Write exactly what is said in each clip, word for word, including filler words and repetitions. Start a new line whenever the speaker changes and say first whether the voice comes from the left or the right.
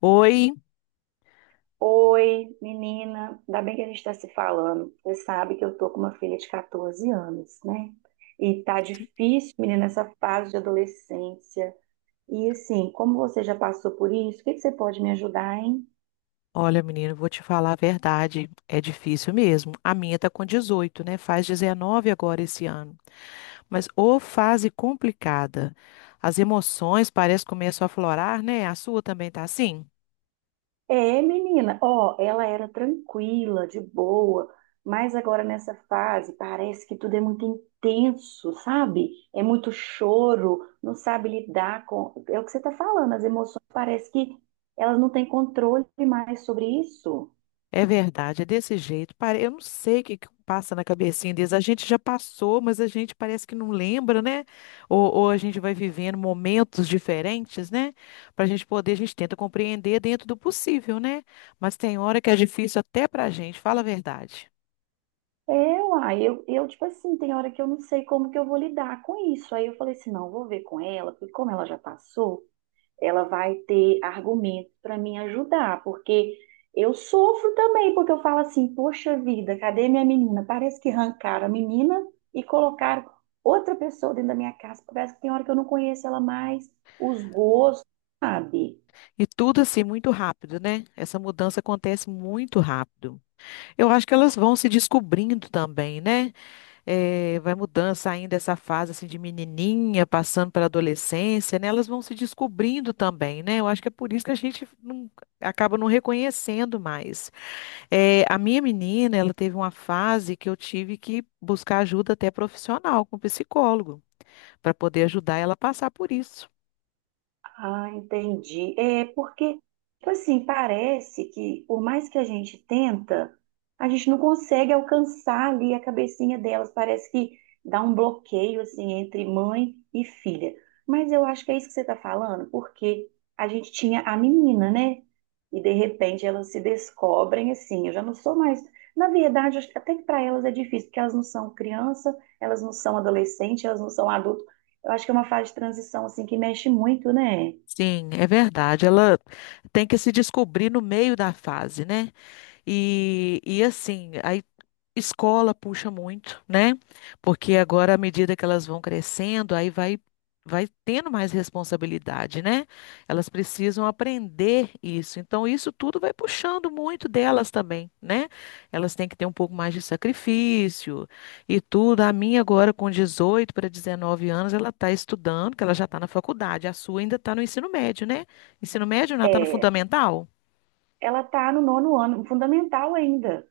left: Oi,
right: Oi, menina, ainda bem que a gente está se falando. Você sabe que eu tô com uma filha de quatorze anos, né? E tá difícil, menina, essa fase de adolescência. E assim, como você já passou por isso, o que que você pode me ajudar, hein?
left: olha, menino, vou te falar a verdade. É difícil mesmo. A minha tá com dezoito, né? Faz dezenove agora esse ano. Mas ô fase complicada. As emoções parece que começam a aflorar, né? A sua também tá assim?
right: É, menina, ó, ela era tranquila, de boa, mas agora nessa fase parece que tudo é muito intenso, sabe? É muito choro, não sabe lidar com. É o que você tá falando, as emoções parece que elas não têm controle mais sobre isso.
left: É verdade, é desse jeito. Pare- Eu não sei o que que passa na cabecinha deles. A gente já passou, mas a gente parece que não lembra, né? Ou, ou a gente vai vivendo momentos diferentes, né? Para a gente poder, a gente tenta compreender dentro do possível, né? Mas tem hora que é difícil até para a gente, fala a verdade.
right: É, uai, eu, eu, tipo assim, tem hora que eu não sei como que eu vou lidar com isso. Aí eu falei assim, não, vou ver com ela, porque como ela já passou. Ela vai ter argumentos para me ajudar, porque eu sofro também, porque eu falo assim, poxa vida, cadê minha menina? Parece que arrancaram a menina e colocaram outra pessoa dentro da minha casa, parece que tem hora que eu não conheço ela mais, os gostos, sabe?
left: E tudo assim, muito rápido, né? Essa mudança acontece muito rápido. Eu acho que elas vão se descobrindo também, né? Eh, vai mudando, saindo dessa fase assim de menininha, passando pela adolescência, né? Elas vão se descobrindo também, né? Eu acho que é por isso que a gente não- acaba não reconhecendo mais. Eh, a minha menina, ela teve uma fase que eu tive que buscar ajuda até profissional, com psicólogo, para poder ajudar ela a passar por isso.
right: Ah, entendi. É porque, tipo assim, parece que por mais que a gente tenta, a gente não consegue alcançar ali a cabecinha delas. Parece que dá um bloqueio assim entre mãe e filha. Mas eu acho que é isso que você está falando, porque a gente tinha a menina, né? E de repente elas se descobrem assim. Eu já não sou mais. Na verdade, acho que até que para elas é difícil, porque elas não são criança, elas não são adolescente, elas não são adulto. Eu acho que é uma fase de transição assim que mexe muito, né?
left: Sim, é verdade. Ela tem que se descobrir no meio da fase, né? E, e assim, a Escola puxa muito, né? Porque agora, à medida que elas vão crescendo, aí vai, vai tendo mais responsabilidade, né? Elas precisam aprender isso. Então, isso tudo vai puxando muito delas também, né? Elas têm que ter um pouco mais de sacrifício e tudo. A minha agora, com dezoito para dezenove anos, ela está estudando, que ela já está na faculdade. A sua ainda está no ensino médio, né? Ensino médio, não, ela está no
right: É,
left: fundamental?
right: ela está no nono ano, fundamental ainda,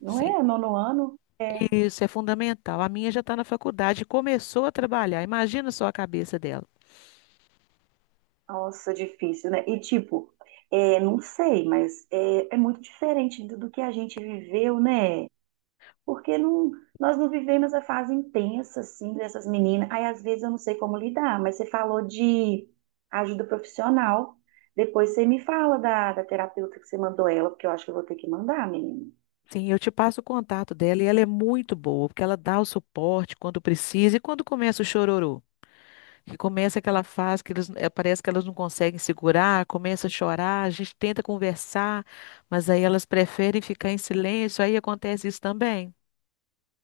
right: não
left: Sim.
right: é? Nono ano? É,
left: Isso é fundamental. A minha já está na faculdade, começou a trabalhar. Imagina só a cabeça dela.
right: nossa, difícil, né? E tipo, é, não sei, mas é, é muito diferente do, do que a gente viveu, né? Porque não, nós não vivemos a fase intensa, assim, dessas meninas. Aí às vezes eu não sei como lidar, mas você falou de ajuda profissional. Depois você me fala da, da terapeuta que você mandou ela, porque eu acho que eu vou ter que mandar, menina.
left: Sim, eu te passo o contato dela e ela é muito boa, porque ela dá o suporte quando precisa e quando começa o chororô, que começa aquela fase que eles, eh, parece que elas não conseguem segurar, começa a chorar, a gente tenta conversar, mas aí elas preferem ficar em silêncio, aí acontece isso também.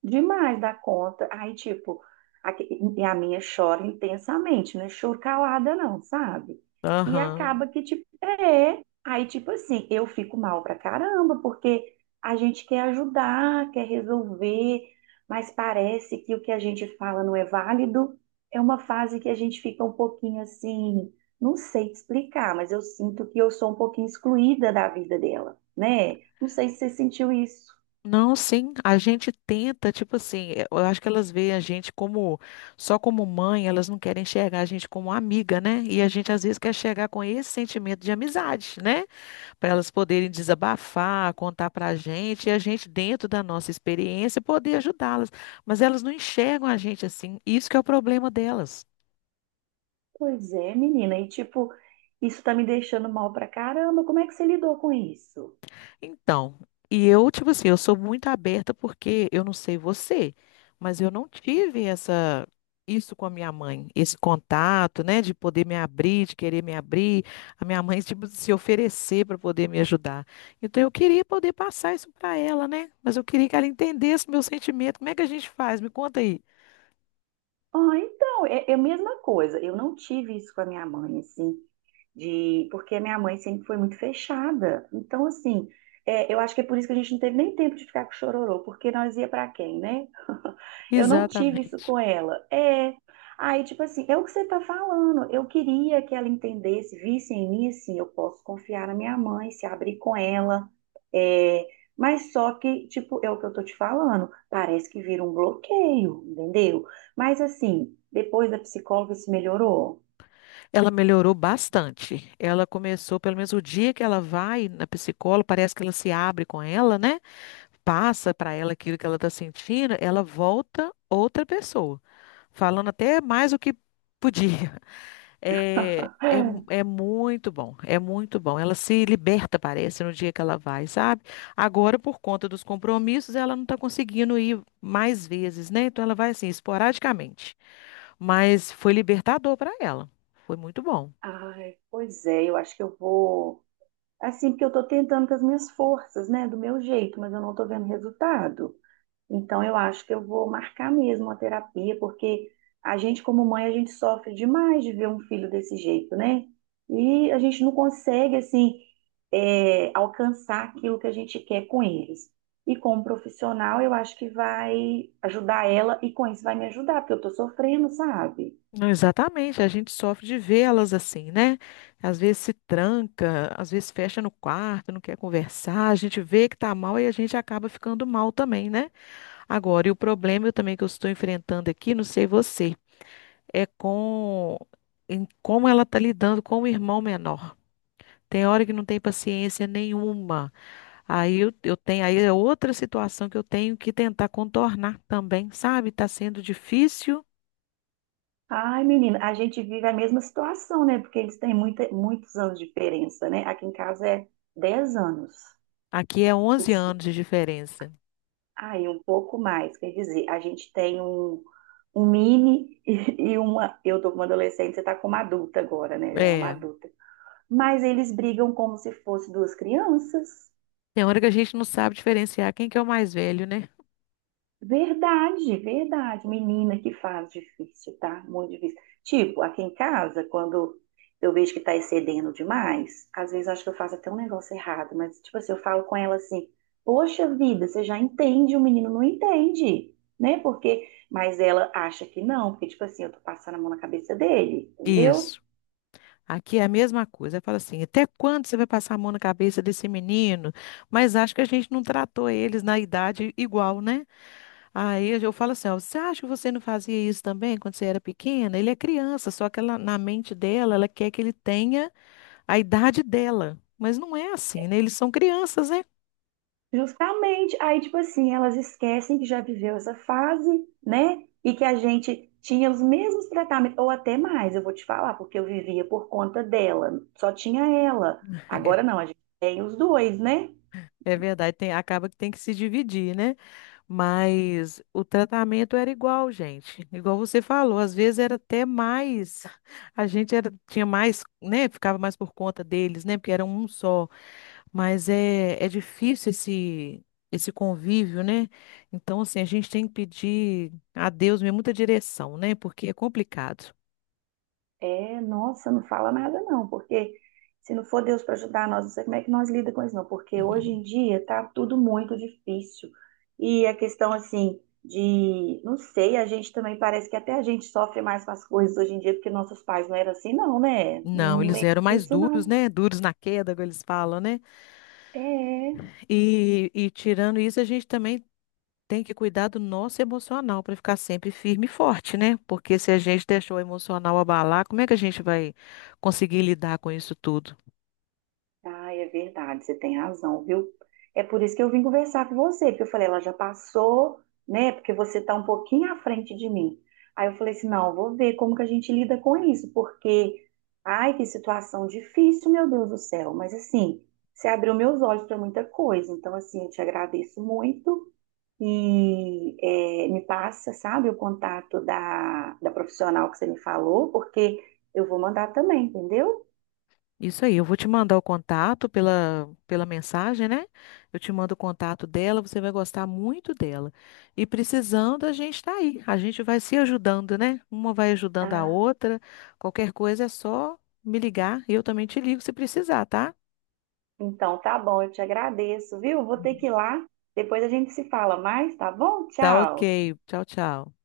right: Demais da conta. Aí, tipo, a, e a minha chora intensamente, não é choro calada, não, sabe? E
left: Aham.
right: acaba que, tipo, é. Aí, tipo assim, eu fico mal pra caramba, porque a gente quer ajudar, quer resolver, mas parece que o que a gente fala não é válido. É uma fase que a gente fica um pouquinho assim, não sei te explicar, mas eu sinto que eu sou um pouquinho excluída da vida dela, né? Não sei se você sentiu isso.
left: Não, sim, a gente tenta, tipo assim, eh, eu acho que elas veem a gente como, só como mãe, elas não querem enxergar a gente como amiga, né? E a gente às vezes quer chegar com esse sentimento de amizade, né? Para elas poderem desabafar, contar pra gente, e a gente, dentro da nossa experiência, poder ajudá-las. Mas elas não enxergam a gente assim, isso que é o problema delas.
right: Pois é, menina, e tipo, isso tá me deixando mal pra caramba. Como é que você lidou com isso?
left: Então, e eu, tipo assim, eu sou muito aberta porque eu não sei você, mas eu não tive essa isso com a minha mãe, esse contato, né, de poder me abrir, de querer me abrir, a minha mãe tipo se oferecer para poder me ajudar. Então eu queria poder passar isso para ela, né? Mas eu queria que ela entendesse meu sentimento. Como é que a gente faz? Me conta aí.
right: Ah, então, é, é a mesma coisa. Eu não tive isso com a minha mãe, assim, de porque a minha mãe sempre foi muito fechada. Então, assim, é, eu acho que é por isso que a gente não teve nem tempo de ficar com o chororô, porque nós ia pra quem, né? Eu não tive isso
left: Exatamente.
right: com ela. É. Aí, tipo assim, é o que você tá falando. Eu queria que ela entendesse, visse em mim, assim, eu posso confiar na minha mãe, se abrir com ela. É, mas só que, tipo, é o que eu tô te falando. Parece que vira um bloqueio, entendeu? Mas assim, depois da psicóloga se melhorou?
left: Ela melhorou bastante. Ela começou, pelo menos o dia que ela vai na psicóloga, parece que ela se abre com ela, né? Passa para ela aquilo que ela está sentindo, ela volta outra pessoa, falando até mais do que podia. É, é, é muito bom, é muito bom. Ela se liberta, parece, no dia que ela vai, sabe? Agora, por conta dos compromissos, ela não está conseguindo ir mais vezes, né? Então, ela vai assim, esporadicamente. Mas foi libertador para ela. Foi muito bom.
right: Ai, pois é, eu acho que eu vou. Assim, porque eu tô tentando com as minhas forças, né? Do meu jeito, mas eu não tô vendo resultado. Então, eu acho que eu vou marcar mesmo a terapia, porque a gente, como mãe, a gente sofre demais de ver um filho desse jeito, né? E a gente não consegue, assim, é, alcançar aquilo que a gente quer com eles. E como profissional, eu acho que vai ajudar ela, e com isso vai me ajudar, porque eu tô sofrendo, sabe?
left: Não, exatamente, a gente sofre de vê-las assim, né? Às vezes se tranca, às vezes fecha no quarto, não quer conversar, a gente vê que tá mal e a gente acaba ficando mal também, né? Agora, e o problema eu também que eu estou enfrentando aqui, não sei você, é com em como ela tá lidando com o irmão menor. Tem hora que não tem paciência nenhuma. Aí eu, eu tenho, aí é outra situação que eu tenho que tentar contornar também, sabe? Tá sendo difícil.
right: Ai, menina, a gente vive a mesma situação, né? Porque eles têm muita, muitos anos de diferença, né? Aqui em casa é dez anos.
left: Aqui é onze anos de diferença.
right: Ah, e um pouco mais, quer dizer, a gente tem um, um mini e, e uma. Eu tô com uma adolescente, você tá com uma adulta agora, né? Já é uma
left: É,
right: adulta. Mas eles brigam como se fossem duas crianças.
left: tem hora que a gente não sabe diferenciar quem que é o mais velho, né?
right: Verdade, verdade. Menina, que fase difícil, tá? Muito difícil. Tipo, aqui em casa, quando eu vejo que tá excedendo demais, às vezes eu acho que eu faço até um negócio errado, mas, tipo assim, eu falo com ela assim: poxa vida, você já entende, o menino não entende, né? Porque, mas ela acha que não, porque, tipo assim, eu tô passando a mão na cabeça dele, entendeu?
left: Isso. Aqui é a mesma coisa. Fala assim, até quando você vai passar a mão na cabeça desse menino? Mas acho que a gente não tratou eles na idade igual, né? Aí eu falo assim, ó, você acha que você não fazia isso também quando você era pequena? Ele é criança, só que ela, na mente dela, ela quer que ele tenha a idade dela. Mas não é assim, né? Eles são crianças, né?
right: Justamente, aí tipo assim, elas esquecem que já viveu essa fase, né? E que a gente tinha os mesmos tratamentos, ou até mais, eu vou te falar, porque eu vivia por conta dela, só tinha ela. Agora não, a gente tem os dois, né?
left: É verdade, tem, acaba que tem que se dividir, né? Mas o tratamento era igual, gente. Igual você falou, às vezes era até mais. A gente era, tinha mais, né? Ficava mais por conta deles, né? Porque era um só. Mas é, é difícil esse, esse convívio, né? Então, assim, a gente tem que pedir a Deus mesmo muita direção, né? Porque é complicado.
right: É, nossa, não fala nada não, porque se não for Deus para ajudar nós, não sei como é que nós lida com isso não, porque hoje em dia tá tudo muito difícil. E a questão assim de, não sei, a gente também parece que até a gente sofre mais com as coisas hoje em dia, porque nossos pais não eram assim não, né?
left: Não,
right: Não
left: eles
right: lembro
left: eram mais
right: disso
left: duros,
right: não.
left: né? Duros na queda, como eles falam, né?
right: É.
left: E, e tirando isso, a gente também tem que cuidar do nosso emocional para ficar sempre firme e forte, né? Porque se a gente deixou o emocional abalar, como é que a gente vai conseguir lidar com isso tudo?
right: Ah, é verdade, você tem razão, viu? É por isso que eu vim conversar com você, porque eu falei, ela já passou, né? Porque você está um pouquinho à frente de mim. Aí eu falei assim, não, eu vou ver como que a gente lida com isso, porque, ai, que situação difícil, meu Deus do céu. Mas assim, você abriu meus olhos para muita coisa, então assim, eu te agradeço muito e é, me passa, sabe, o contato da, da profissional que você me falou, porque eu vou mandar também, entendeu?
left: Isso aí, eu vou te mandar o contato pela, pela mensagem, né? Eu te mando o contato dela, você vai gostar muito dela. E precisando, a gente está aí. A gente vai se ajudando, né? Uma vai ajudando a
right: Ah.
left: outra. Qualquer coisa é só me ligar e eu também te ligo se precisar, tá?
right: Então, tá bom, eu te agradeço, viu? Vou ter que ir lá. Depois a gente se fala mais, tá bom?
left: Tá
right: Tchau.
left: ok. Tchau, tchau.